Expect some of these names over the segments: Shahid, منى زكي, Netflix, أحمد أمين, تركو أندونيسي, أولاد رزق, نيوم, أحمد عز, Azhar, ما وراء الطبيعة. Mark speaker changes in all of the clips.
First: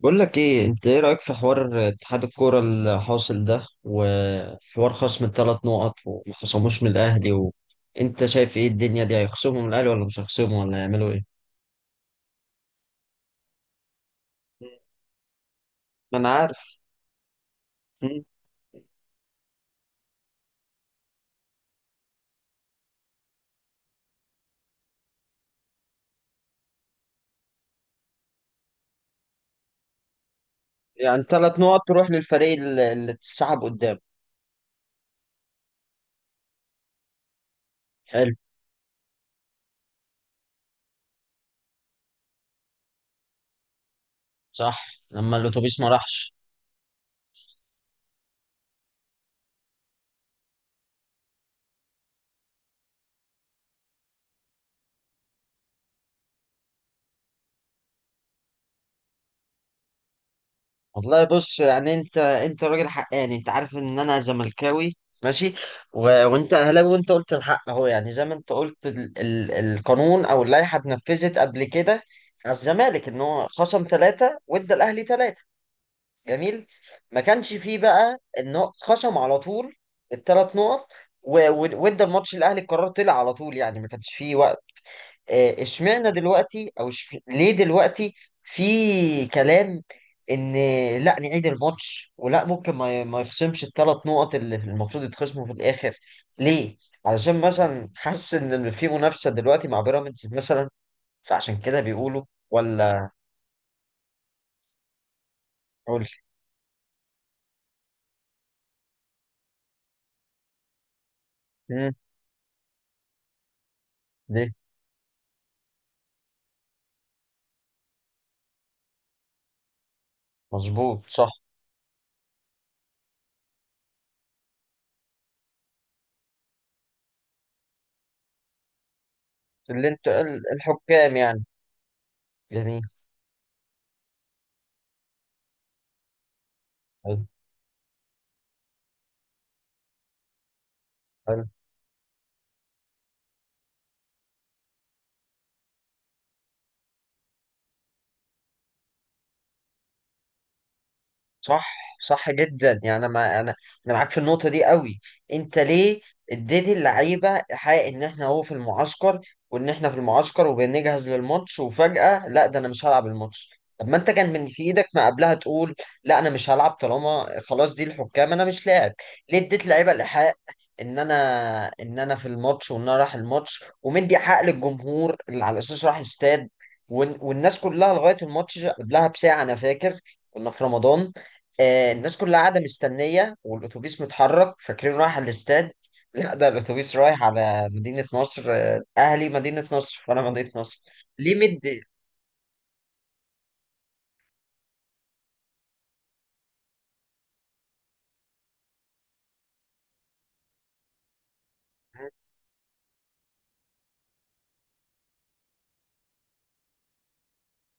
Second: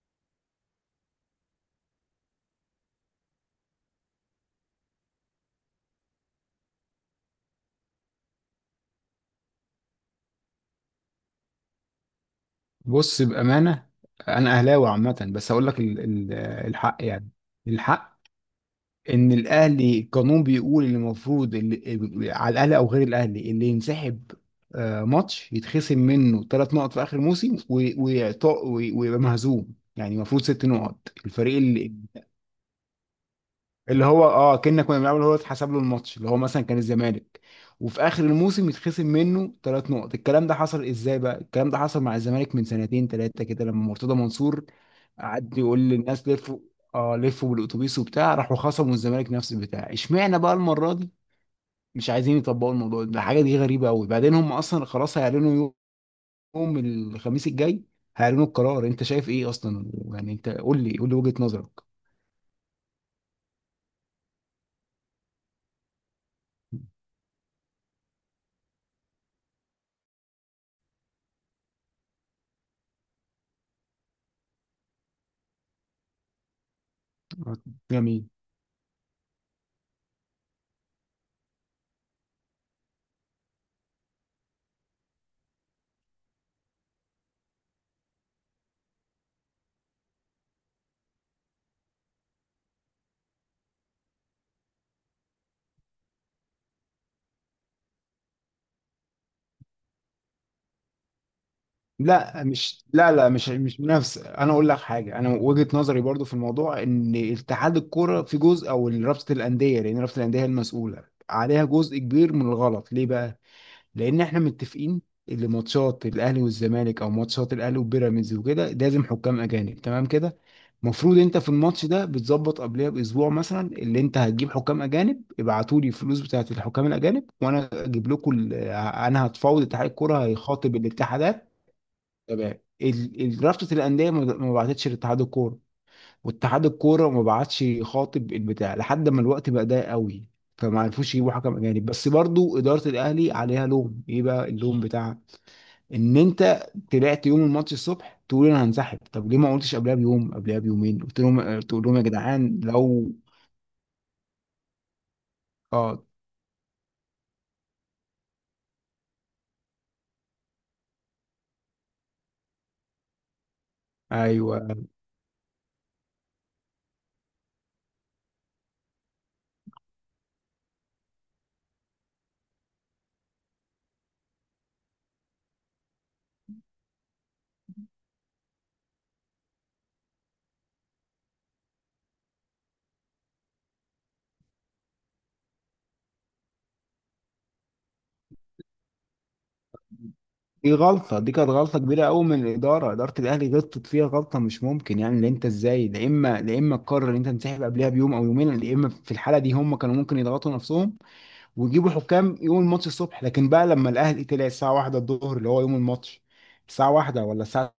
Speaker 1: بقول لك ايه، انت ايه رايك في حوار اتحاد الكوره الحاصل ده وحوار خصم الثلاث نقط وما خصموش من الاهلي انت شايف ايه الدنيا دي، هيخصموا من الاهلي ولا مش هيخصموا ولا هيعملوا ايه؟
Speaker 2: بص بأمانة، أنا أهلاوي عامة، بس هقول لك
Speaker 1: ما انا عارف.
Speaker 2: الحق. يعني الحق
Speaker 1: مم.
Speaker 2: إن الأهلي، القانون بيقول إن المفروض اللي على الأهلي أو غير الأهلي اللي ينسحب ماتش يتخصم منه ثلاث نقط في آخر موسم، ويبقى مهزوم، يعني المفروض ست نقط.
Speaker 1: يعني
Speaker 2: الفريق
Speaker 1: ثلاث نقط
Speaker 2: اللي
Speaker 1: تروح للفريق اللي اتسحب قدام.
Speaker 2: اللي هو كنا بنلعب، اللي هو اتحسب له الماتش، اللي هو مثلا كان الزمالك، وفي اخر
Speaker 1: حلو.
Speaker 2: الموسم يتخصم منه ثلاث نقط. الكلام ده حصل ازاي بقى؟ الكلام ده حصل مع الزمالك من سنتين ثلاثه كده لما مرتضى منصور
Speaker 1: صح، لما
Speaker 2: قعد يقول
Speaker 1: الاتوبيس ما
Speaker 2: للناس
Speaker 1: راحش.
Speaker 2: لفوا. اه، لفوا بالاتوبيس وبتاع، راحوا خصموا الزمالك نفس البتاع. اشمعنى بقى المره دي مش عايزين يطبقوا الموضوع ده؟ الحاجه دي غريبه قوي. بعدين هم اصلا خلاص هيعلنوا يوم الخميس الجاي، هيعلنوا القرار. انت شايف ايه اصلا؟ يعني انت قول لي
Speaker 1: والله
Speaker 2: وجهه
Speaker 1: بص،
Speaker 2: نظرك.
Speaker 1: يعني انت راجل حقاني، انت عارف ان انا زملكاوي. ماشي. و... وانت اهلاوي، وانت قلت الحق اهو. يعني زي ما انت قلت القانون او اللائحه اتنفذت قبل كده على الزمالك، ان هو خصم ثلاثه وادى الاهلي ثلاثه. جميل. ما كانش فيه بقى
Speaker 2: جميل.
Speaker 1: ان هو خصم على طول الثلاث نقط وادى الماتش الاهلي. القرار طلع على طول، يعني ما كانش فيه وقت. اشمعنى دلوقتي، او ليه دلوقتي في كلام ان لا نعيد الماتش ولا ممكن ما يخصمش الثلاث نقط اللي المفروض يتخصموا في الاخر؟ ليه؟ علشان مثلا حاسس ان في منافسه دلوقتي مع بيراميدز مثلا، فعشان كده بيقولوا.
Speaker 2: لا، مش
Speaker 1: ولا،
Speaker 2: لا لا مش مش منافسه. انا اقول لك حاجه، انا وجهه نظري
Speaker 1: قول
Speaker 2: برضو في الموضوع ان اتحاد الكوره في جزء، او رابطه الانديه، لان رابطه الانديه هي المسؤوله، عليها
Speaker 1: لي
Speaker 2: جزء كبير من الغلط. ليه بقى؟ لان احنا
Speaker 1: ليه.
Speaker 2: متفقين اللي ماتشات الاهلي والزمالك او ماتشات الاهلي وبيراميدز وكده لازم حكام اجانب، تمام كده؟
Speaker 1: مظبوط،
Speaker 2: المفروض
Speaker 1: صح.
Speaker 2: انت في الماتش ده بتظبط قبلها باسبوع مثلا، اللي انت هتجيب حكام اجانب. ابعتوا لي الفلوس بتاعت الحكام الاجانب، وانا اجيب لكم انا هتفاوض اتحاد
Speaker 1: اللي انت
Speaker 2: الكوره هيخاطب
Speaker 1: الحكام يعني.
Speaker 2: الاتحادات. تمام.
Speaker 1: جميل.
Speaker 2: رابطه الانديه ما بعتتش لاتحاد الكوره، واتحاد الكوره ما
Speaker 1: حلو.
Speaker 2: بعتش خاطب البتاع لحد ما الوقت بقى ضيق قوي، فما عرفوش يجيبوا
Speaker 1: حلو.
Speaker 2: حكم اجانب. بس برضو اداره الاهلي عليها لوم. ايه بقى اللوم بتاعها؟ ان انت طلعت يوم الماتش الصبح تقول انا هنسحب. طب ليه ما قلتش قبلها بيوم، قبلها بيومين، قلت لهم، تقول لهم
Speaker 1: صح،
Speaker 2: يا
Speaker 1: صح
Speaker 2: جدعان
Speaker 1: جدا. يعني
Speaker 2: لو
Speaker 1: ما انا، انا معاك في النقطه دي قوي. انت ليه
Speaker 2: اه
Speaker 1: اديتي اللعيبه حق ان احنا اهو في المعسكر، وان احنا في المعسكر وبنجهز للماتش، وفجاه لا ده انا مش هلعب الماتش. طب ما انت كان من في ايدك
Speaker 2: ايوه
Speaker 1: ما قبلها تقول لا انا مش هلعب، طالما خلاص دي الحكام انا مش لاعب. ليه اديت لعيبه الحق ان انا في الماتش، وان انا رايح الماتش، ومدي حق للجمهور اللي على اساس راح استاد؟ والناس كلها لغايه الماتش قبلها بساعه، انا فاكر كنا في رمضان. الناس كلها قاعدة مستنية والأتوبيس متحرك، فاكرين رايح على الاستاد. لا ده الأتوبيس رايح على مدينة نصر. أهلي مدينة نصر وأنا مدينة
Speaker 2: دي
Speaker 1: نصر.
Speaker 2: غلطه، دي
Speaker 1: ليه
Speaker 2: كانت غلطه كبيره قوي من الاداره. اداره الاهلي غلطت فيها غلطه مش ممكن، يعني ان انت ازاي، لا اما تقرر ان انت تنسحب قبلها بيوم او يومين. لا اما في الحاله دي هم كانوا ممكن يضغطوا نفسهم ويجيبوا حكام يوم الماتش الصبح. لكن بقى لما الاهلي طلع الساعه 1 الظهر اللي هو يوم الماتش، الساعه 1 ولا الساعه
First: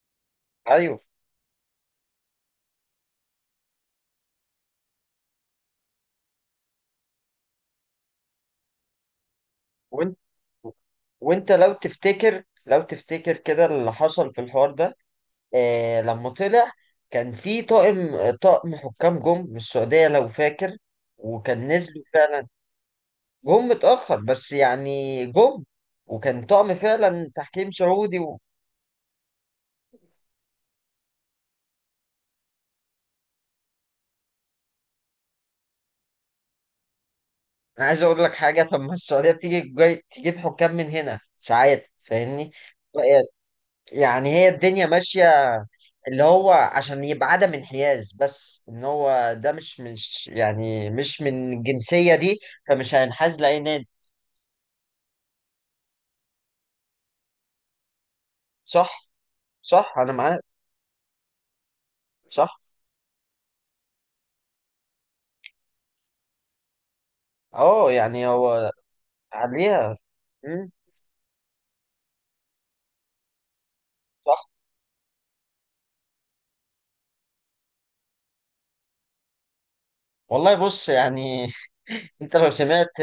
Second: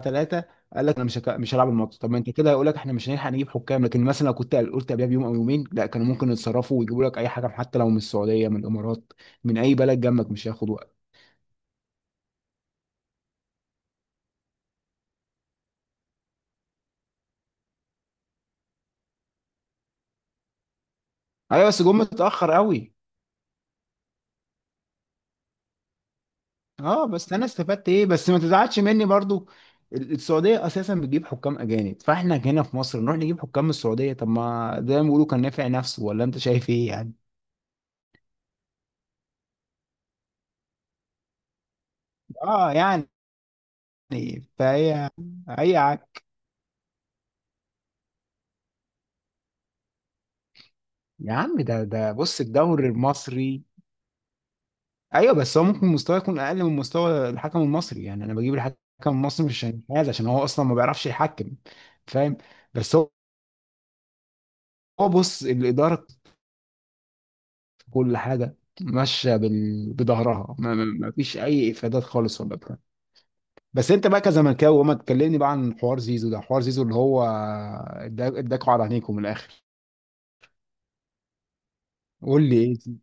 Speaker 2: 3، قال لك
Speaker 1: أيوه.
Speaker 2: انا مش هلعب الماتش. طب ما انت كده هيقول لك احنا مش هنلحق نجيب حكام. لكن مثلا لو كنت قلت قبلها بيوم او يومين، لا، كانوا ممكن يتصرفوا ويجيبوا لك اي حكم، حتى لو من السعوديه، من الامارات، من اي بلد
Speaker 1: وأنت،
Speaker 2: جنبك، مش هياخد وقت.
Speaker 1: وأنت لو تفتكر، لو تفتكر كده اللي حصل في الحوار ده لما طلع. كان في طاقم حكام جم من السعودية لو فاكر، وكان
Speaker 2: ايوه، بس جم
Speaker 1: نزلوا فعلا.
Speaker 2: متاخر قوي.
Speaker 1: جم متأخر، بس يعني جم. وكان طقم
Speaker 2: اه
Speaker 1: فعلا
Speaker 2: بس انا
Speaker 1: تحكيم
Speaker 2: استفدت ايه؟
Speaker 1: سعودي.
Speaker 2: بس ما تزعلش مني برضو، السعوديه اساسا بتجيب حكام اجانب، فاحنا هنا في مصر نروح نجيب حكام من السعوديه؟ طب ما ده بيقولوا كان نافع نفسه. ولا انت شايف ايه يعني؟
Speaker 1: انا عايز اقول لك حاجه. طب ما السعوديه بتيجي جاي تجيب حكام من هنا ساعات، فاهمني؟
Speaker 2: اه يعني،
Speaker 1: يعني هي الدنيا
Speaker 2: فهي،
Speaker 1: ماشيه.
Speaker 2: اي
Speaker 1: اللي
Speaker 2: عك
Speaker 1: هو عشان يبقى عدم انحياز، بس ان هو ده مش
Speaker 2: يا
Speaker 1: من
Speaker 2: عم ده
Speaker 1: الجنسيه دي،
Speaker 2: بص، الدوري
Speaker 1: فمش هينحاز لاي
Speaker 2: المصري،
Speaker 1: نادي.
Speaker 2: ايوه بس هو ممكن مستواه يكون اقل من مستوى الحكم المصري. يعني انا بجيب الحكم
Speaker 1: صح.
Speaker 2: المصري مش عشان
Speaker 1: صح،
Speaker 2: هذا،
Speaker 1: انا
Speaker 2: عشان
Speaker 1: معاك.
Speaker 2: هو اصلا ما بيعرفش يحكم، فاهم؟
Speaker 1: صح.
Speaker 2: بس هو، بص، الاداره
Speaker 1: اه،
Speaker 2: في كل
Speaker 1: يعني
Speaker 2: حاجه
Speaker 1: هو
Speaker 2: ماشيه
Speaker 1: عليها.
Speaker 2: بظهرها،
Speaker 1: مم.
Speaker 2: ما فيش اي افادات خالص ولا بتاع. بس انت بقى كزملكاوي، وما تكلمني بقى عن حوار زيزو ده. حوار زيزو اللي هو اداكوا على عينيكم من الاخر.
Speaker 1: والله بص، يعني انت
Speaker 2: قول
Speaker 1: لو
Speaker 2: لي
Speaker 1: سمعت،
Speaker 2: ايه؟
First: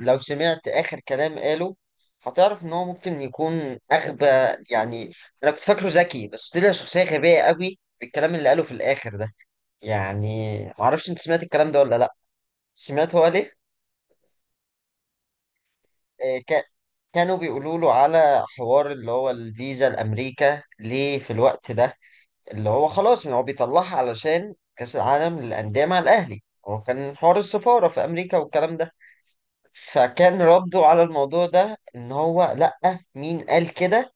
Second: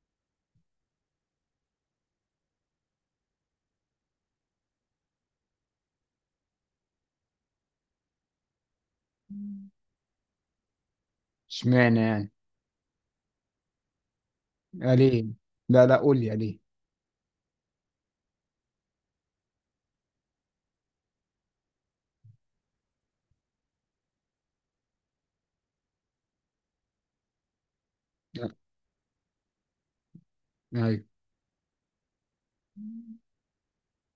Speaker 1: لو سمعت اخر كلام قاله هتعرف ان هو ممكن يكون اغبى. يعني انا كنت فاكره ذكي، بس طلع شخصيه غبيه قوي بالكلام اللي قاله في الاخر ده. يعني معرفش انت سمعت الكلام ده ولا
Speaker 2: اشمعنى
Speaker 1: لا.
Speaker 2: يعني؟
Speaker 1: سمعت هو ليه.
Speaker 2: يعني ليه؟ لا لا، قول لي
Speaker 1: آه،
Speaker 2: يعني ليه؟
Speaker 1: ك- كانوا بيقولوا له على حوار اللي هو الفيزا لامريكا ليه في الوقت ده، اللي هو خلاص ان هو بيطلعها علشان كاس العالم للانديه مع الاهلي، هو كان حوار السفاره في امريكا
Speaker 2: لا،
Speaker 1: والكلام ده. فكان رده على
Speaker 2: ايوه.
Speaker 1: الموضوع ده ان هو لأ، مين قال كده؟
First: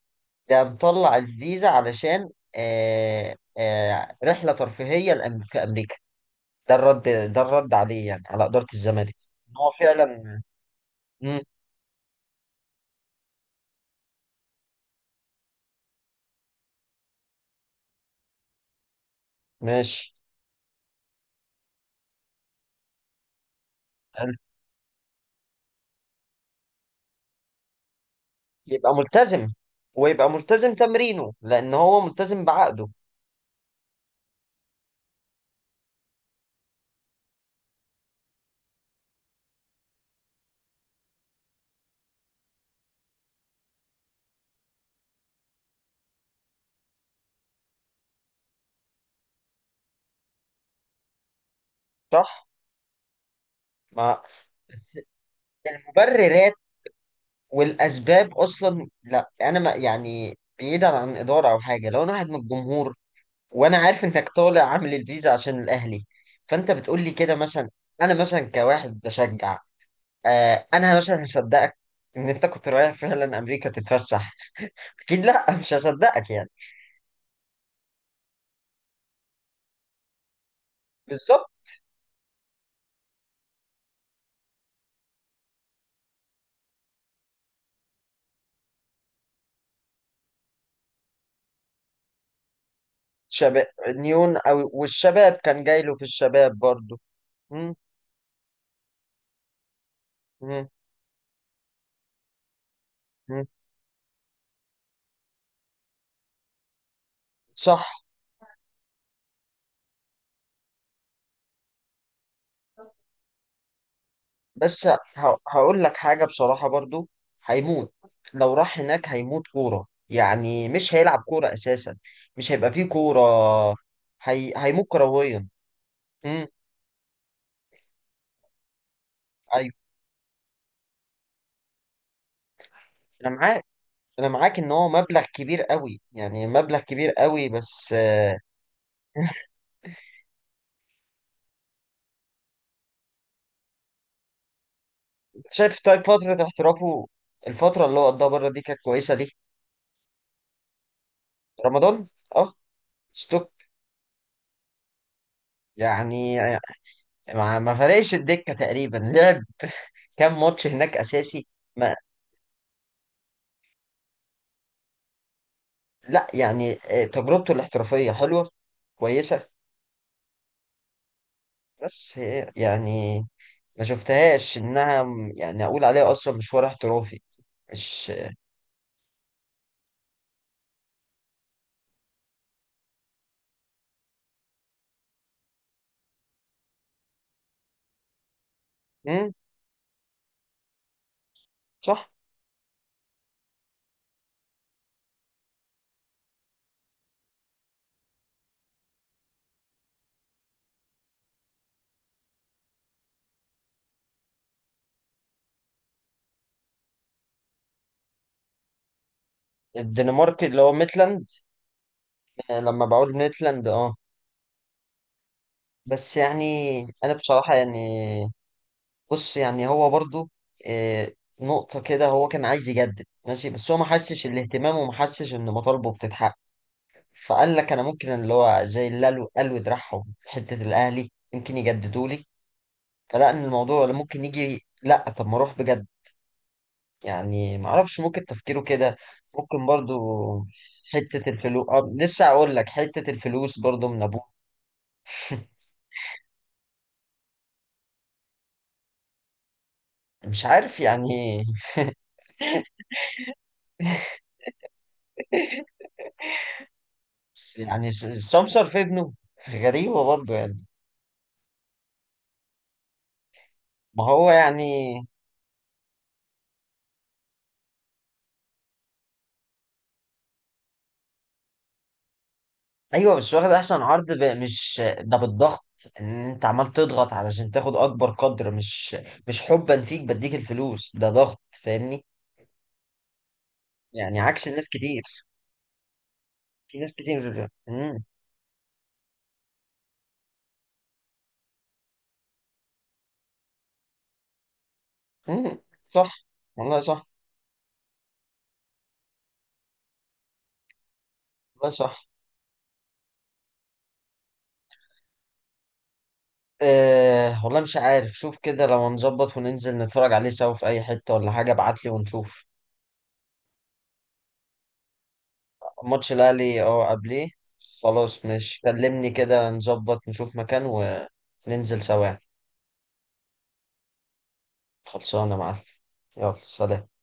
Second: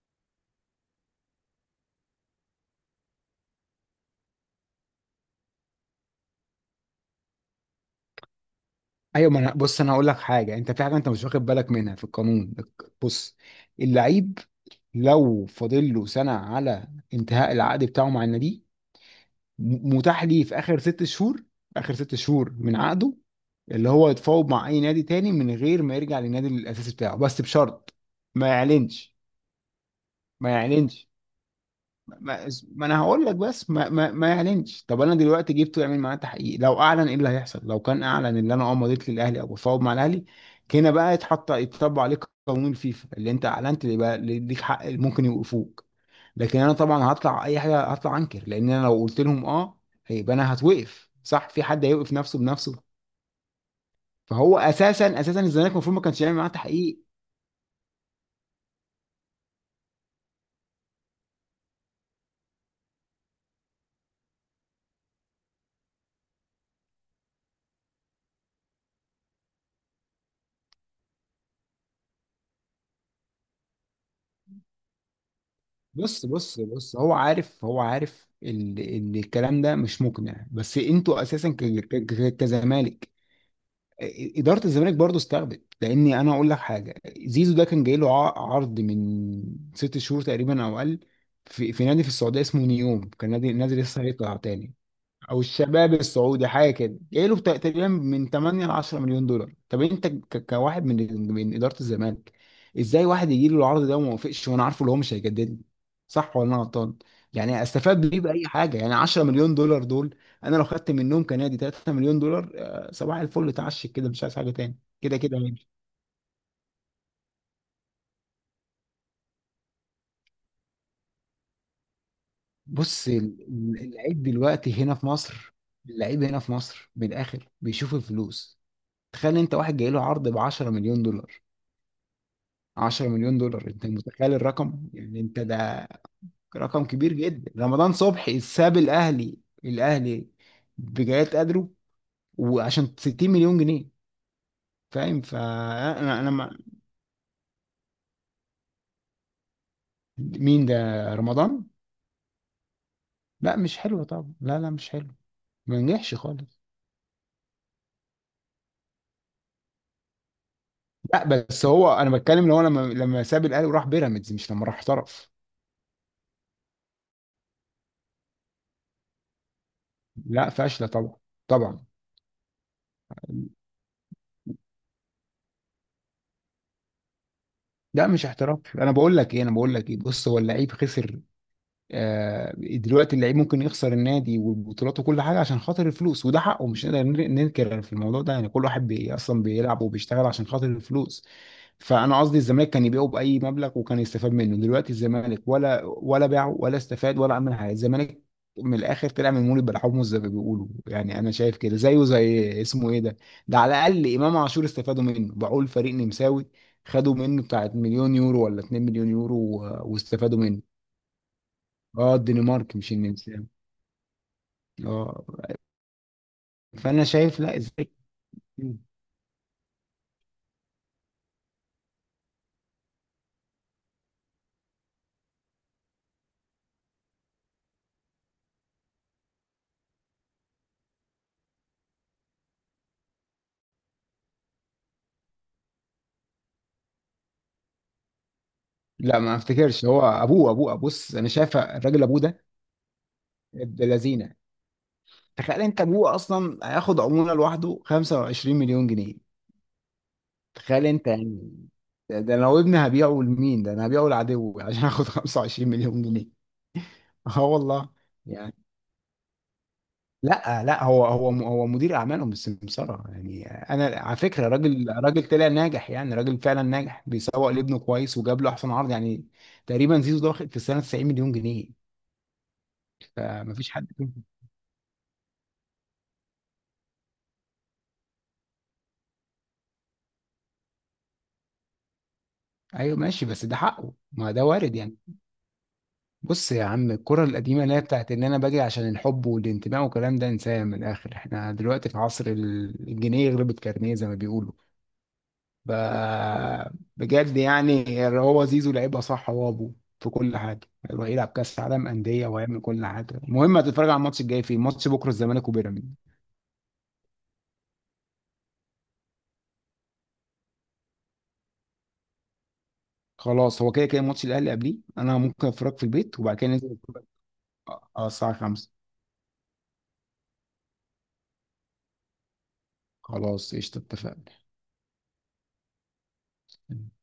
Speaker 1: ده مطلع الفيزا علشان رحلة ترفيهية في امريكا. ده الرد، ده الرد عليه يعني على إدارة الزمالك
Speaker 2: ايوه، ما انا
Speaker 1: ان هو
Speaker 2: بص، انا هقول لك
Speaker 1: فعلا.
Speaker 2: حاجه. انت في حاجه انت مش
Speaker 1: مم،
Speaker 2: واخد بالك منها في القانون. بص، اللعيب لو فاضل له سنه على انتهاء العقد بتاعه مع النادي،
Speaker 1: ماشي.
Speaker 2: متاح ليه في اخر ست شهور، اخر ست شهور من عقده، اللي هو يتفاوض مع اي نادي تاني من غير ما يرجع للنادي الاساسي بتاعه، بس بشرط ما
Speaker 1: يبقى
Speaker 2: يعلنش.
Speaker 1: ملتزم، ويبقى
Speaker 2: ما
Speaker 1: ملتزم
Speaker 2: يعلنش.
Speaker 1: تمرينه لان هو ملتزم
Speaker 2: ما, ما
Speaker 1: بعقده.
Speaker 2: انا هقول لك، بس ما يعلنش. طب انا دلوقتي جبته يعمل معاه تحقيق، لو اعلن ايه اللي هيحصل؟ لو كان اعلن ان انا اه مضيت للاهلي او بفاوض مع الاهلي، هنا بقى يتحط، يتطبق عليك قانون الفيفا، اللي انت اعلنت اللي بقى اللي ليك حق، اللي ممكن يوقفوك. لكن انا طبعا هطلع اي حاجه، هطلع انكر. لان انا لو قلت لهم اه، هيبقى انا هتوقف. صح؟ في حد هيوقف نفسه
Speaker 1: صح.
Speaker 2: بنفسه؟
Speaker 1: ما
Speaker 2: فهو اساسا الزمالك المفروض ما كانش يعمل معاه
Speaker 1: المبررات
Speaker 2: تحقيق.
Speaker 1: والاسباب اصلا، لا انا ما يعني بعيدا عن اداره او حاجه، لو انا واحد من الجمهور وانا عارف انك طالع عامل الفيزا عشان الاهلي، فانت بتقول لي كده مثلا، انا مثلا كواحد بشجع، انا مثلا هصدقك ان انت كنت رايح فعلا امريكا تتفسح؟ اكيد لا. مش هصدقك يعني.
Speaker 2: بص، هو عارف ان الكلام ده مش مقنع. بس انتوا اساسا
Speaker 1: بالظبط.
Speaker 2: كزمالك، إ- اداره الزمالك برضو استخدت. لاني انا اقول لك حاجه، زيزو ده كان جاي له عرض من ست شهور تقريبا او اقل، في نادي في السعوديه اسمه نيوم، كان نادي
Speaker 1: شباب
Speaker 2: لسه
Speaker 1: نيون
Speaker 2: هيطلع
Speaker 1: او
Speaker 2: تاني،
Speaker 1: والشباب،
Speaker 2: او
Speaker 1: كان جاي له
Speaker 2: الشباب
Speaker 1: في
Speaker 2: السعودي
Speaker 1: الشباب
Speaker 2: حاجه كده.
Speaker 1: برضو.
Speaker 2: جاي له
Speaker 1: مم.
Speaker 2: تقريبا من 8 ل 10 مليون دولار. طب انت
Speaker 1: مم.
Speaker 2: كواحد من اداره الزمالك، ازاي واحد
Speaker 1: مم.
Speaker 2: يجي له العرض ده وما وافقش وانا عارفه اللي هو مش هيجدد لي؟ صح ولا انا غلطان؟ يعني
Speaker 1: صح.
Speaker 2: استفاد بيه باي حاجه؟ يعني 10 مليون دولار دول، انا لو خدت منهم كنادي 3 مليون دولار، آه، صباح الفل، اتعشك كده، مش عايز حاجه تاني،
Speaker 1: بس
Speaker 2: كده كده هيمشي.
Speaker 1: هقول لك حاجه بصراحه برضو، هيموت. لو راح هناك هيموت كوره، يعني مش هيلعب كوره اساسا، مش هيبقى فيه
Speaker 2: بص
Speaker 1: كوره.
Speaker 2: اللعيب دلوقتي
Speaker 1: هيموت
Speaker 2: هنا في
Speaker 1: كرويا.
Speaker 2: مصر، اللعيب هنا
Speaker 1: امم.
Speaker 2: في مصر من الاخر بيشوف الفلوس. تخيل انت
Speaker 1: ايوه،
Speaker 2: واحد جاي له عرض ب 10 مليون دولار، 10
Speaker 1: انا
Speaker 2: مليون
Speaker 1: معاك
Speaker 2: دولار، انت
Speaker 1: انا
Speaker 2: متخيل
Speaker 1: معاك ان
Speaker 2: الرقم
Speaker 1: هو
Speaker 2: يعني
Speaker 1: مبلغ
Speaker 2: انت
Speaker 1: كبير
Speaker 2: ده؟
Speaker 1: قوي، يعني مبلغ
Speaker 2: رقم
Speaker 1: كبير
Speaker 2: كبير
Speaker 1: قوي.
Speaker 2: جدا.
Speaker 1: بس
Speaker 2: رمضان صبحي ساب الاهلي، الاهلي بجايات قدره، وعشان 60 مليون جنيه، فاهم؟
Speaker 1: انت شايف طيب
Speaker 2: فانا
Speaker 1: فترة
Speaker 2: ما،
Speaker 1: احترافه، الفترة اللي هو قضاها بره دي كانت كويسة ليه؟
Speaker 2: مين ده؟ رمضان؟
Speaker 1: رمضان. اه. ستوك.
Speaker 2: لا، مش حلو طبعا، لا لا، مش حلو، ما نجحش
Speaker 1: يعني
Speaker 2: خالص.
Speaker 1: ما فرقش الدكة تقريبا. لعب كام ماتش هناك
Speaker 2: لا،
Speaker 1: اساسي.
Speaker 2: بس هو
Speaker 1: ما
Speaker 2: انا بتكلم ان هو لما ساب الاهلي وراح بيراميدز، مش لما راح احترف.
Speaker 1: لا، يعني تجربته الاحترافية حلوة، كويسة.
Speaker 2: لا، فاشله طبعا، طبعا.
Speaker 1: بس هي يعني ما شفتهاش انها يعني اقول عليها اصلا مشوار احترافي،
Speaker 2: لا،
Speaker 1: مش.
Speaker 2: مش احتراف. انا بقول لك ايه، بص، هو اللعيب خسر. آه، دلوقتي اللعيب ممكن يخسر النادي والبطولات وكل حاجه عشان خاطر الفلوس، وده حقه، مش نقدر ننكر في الموضوع ده. يعني كل واحد بي
Speaker 1: امم.
Speaker 2: اصلا بيلعب وبيشتغل عشان خاطر الفلوس.
Speaker 1: صح.
Speaker 2: فانا قصدي الزمالك كان يبيعه باي مبلغ وكان يستفاد منه. دلوقتي الزمالك ولا باعه ولا استفاد ولا عمل حاجه. الزمالك من الاخر طلع من مولد بلحومه زي ما بيقولوا. يعني انا شايف كده زيه زي اسمه ايه ده، ده على الاقل امام عاشور استفادوا منه، باعوه لفريق نمساوي، خدوا منه بتاعت مليون يورو ولا 2 مليون يورو، واستفادوا
Speaker 1: الدنمارك اللي
Speaker 2: منه.
Speaker 1: هو ميتلاند.
Speaker 2: اه، الدنمارك
Speaker 1: لما
Speaker 2: مش
Speaker 1: بقول
Speaker 2: النمسا.
Speaker 1: ميتلاند، اه.
Speaker 2: اه.
Speaker 1: بس يعني
Speaker 2: فانا
Speaker 1: انا
Speaker 2: شايف،
Speaker 1: بصراحة
Speaker 2: لا
Speaker 1: يعني،
Speaker 2: ازاي؟
Speaker 1: بص يعني هو برضو آه، نقطة كده. هو كان عايز يجدد، ماشي، بس هو ما حسش الاهتمام وما حسش ان مطالبه بتتحقق، فقال لك انا ممكن اللي هو زي اللي قالوا دراعهم في حتة الاهلي يمكن يجددوا لي، فلا ان الموضوع ولا ممكن يجي، لا طب ما اروح بجد. يعني ما اعرفش، ممكن تفكيره كده.
Speaker 2: لا ما
Speaker 1: ممكن
Speaker 2: افتكرش.
Speaker 1: برضو
Speaker 2: هو ابوه، بص،
Speaker 1: حتة
Speaker 2: انا شايف
Speaker 1: الفلوس،
Speaker 2: الراجل ابوه
Speaker 1: لسه
Speaker 2: ده
Speaker 1: اقول لك حتة الفلوس
Speaker 2: ابن
Speaker 1: برضو من ابوه.
Speaker 2: لذينه. تخيل انت ابوه اصلا هياخد عموله لوحده 25 مليون جنيه.
Speaker 1: مش عارف
Speaker 2: تخيل انت
Speaker 1: يعني إيه.
Speaker 2: يعني، ده لو ابني هبيعه لمين؟ ده انا هبيعه لعدوي عشان اخد 25 مليون جنيه. اه
Speaker 1: بس
Speaker 2: والله.
Speaker 1: يعني
Speaker 2: يعني،
Speaker 1: سمسار في ابنه. غريبة برضه يعني.
Speaker 2: لا لا، هو مدير اعمالهم بالسمساره يعني. انا
Speaker 1: ما
Speaker 2: على
Speaker 1: هو
Speaker 2: فكره راجل،
Speaker 1: يعني،
Speaker 2: راجل طلع ناجح، يعني راجل فعلا ناجح، بيسوق لابنه كويس وجاب له احسن عرض. يعني تقريبا زيزو ده واخد في السنه 90 مليون جنيه.
Speaker 1: ايوه بس واخد
Speaker 2: فمفيش
Speaker 1: احسن
Speaker 2: حد
Speaker 1: عرض
Speaker 2: فيهم.
Speaker 1: مش ده بالضغط، ان انت عمال تضغط علشان تاخد اكبر قدر، مش حبا فيك بديك الفلوس، ده ضغط فاهمني؟
Speaker 2: ايوه، ماشي، بس ده حقه،
Speaker 1: يعني
Speaker 2: ما ده
Speaker 1: عكس الناس
Speaker 2: وارد يعني.
Speaker 1: كتير.
Speaker 2: بص يا
Speaker 1: في
Speaker 2: عم،
Speaker 1: ناس
Speaker 2: الكره
Speaker 1: كتير.
Speaker 2: القديمه اللي هي
Speaker 1: امم.
Speaker 2: بتاعت ان انا باجي عشان الحب والانتماء والكلام ده، انساها من الاخر. احنا دلوقتي في عصر الجنيه يغلب الكارنيه زي ما بيقولوا.
Speaker 1: امم.
Speaker 2: ب...
Speaker 1: صح. والله صح.
Speaker 2: بجد يعني، هو زيزو لعيبه صح، هو ابوه في كل حاجه، هيروح يلعب كاس
Speaker 1: والله
Speaker 2: عالم
Speaker 1: صح.
Speaker 2: انديه ويعمل كل حاجه. المهم، هتتفرج على الماتش الجاي فين؟ ماتش بكره الزمالك وبيراميدز.
Speaker 1: أه والله، مش عارف، شوف كده لو هنظبط وننزل نتفرج عليه سوا في اي حتة، ولا حاجة ابعتلي ونشوف.
Speaker 2: خلاص، هو كده كده ماتش الاهلي قبليه، انا ممكن اتفرج في
Speaker 1: ماتش
Speaker 2: البيت وبعد كده
Speaker 1: الاهلي
Speaker 2: ننزل
Speaker 1: اه
Speaker 2: نتفرج.
Speaker 1: قبليه.
Speaker 2: اه، آه،
Speaker 1: خلاص.
Speaker 2: الساعه
Speaker 1: مش
Speaker 2: 5.
Speaker 1: كلمني كده، نظبط نشوف مكان وننزل سوا.
Speaker 2: خلاص، قشطه.
Speaker 1: خلصانه معاك. يلا
Speaker 2: اتفقنا.
Speaker 1: سلام.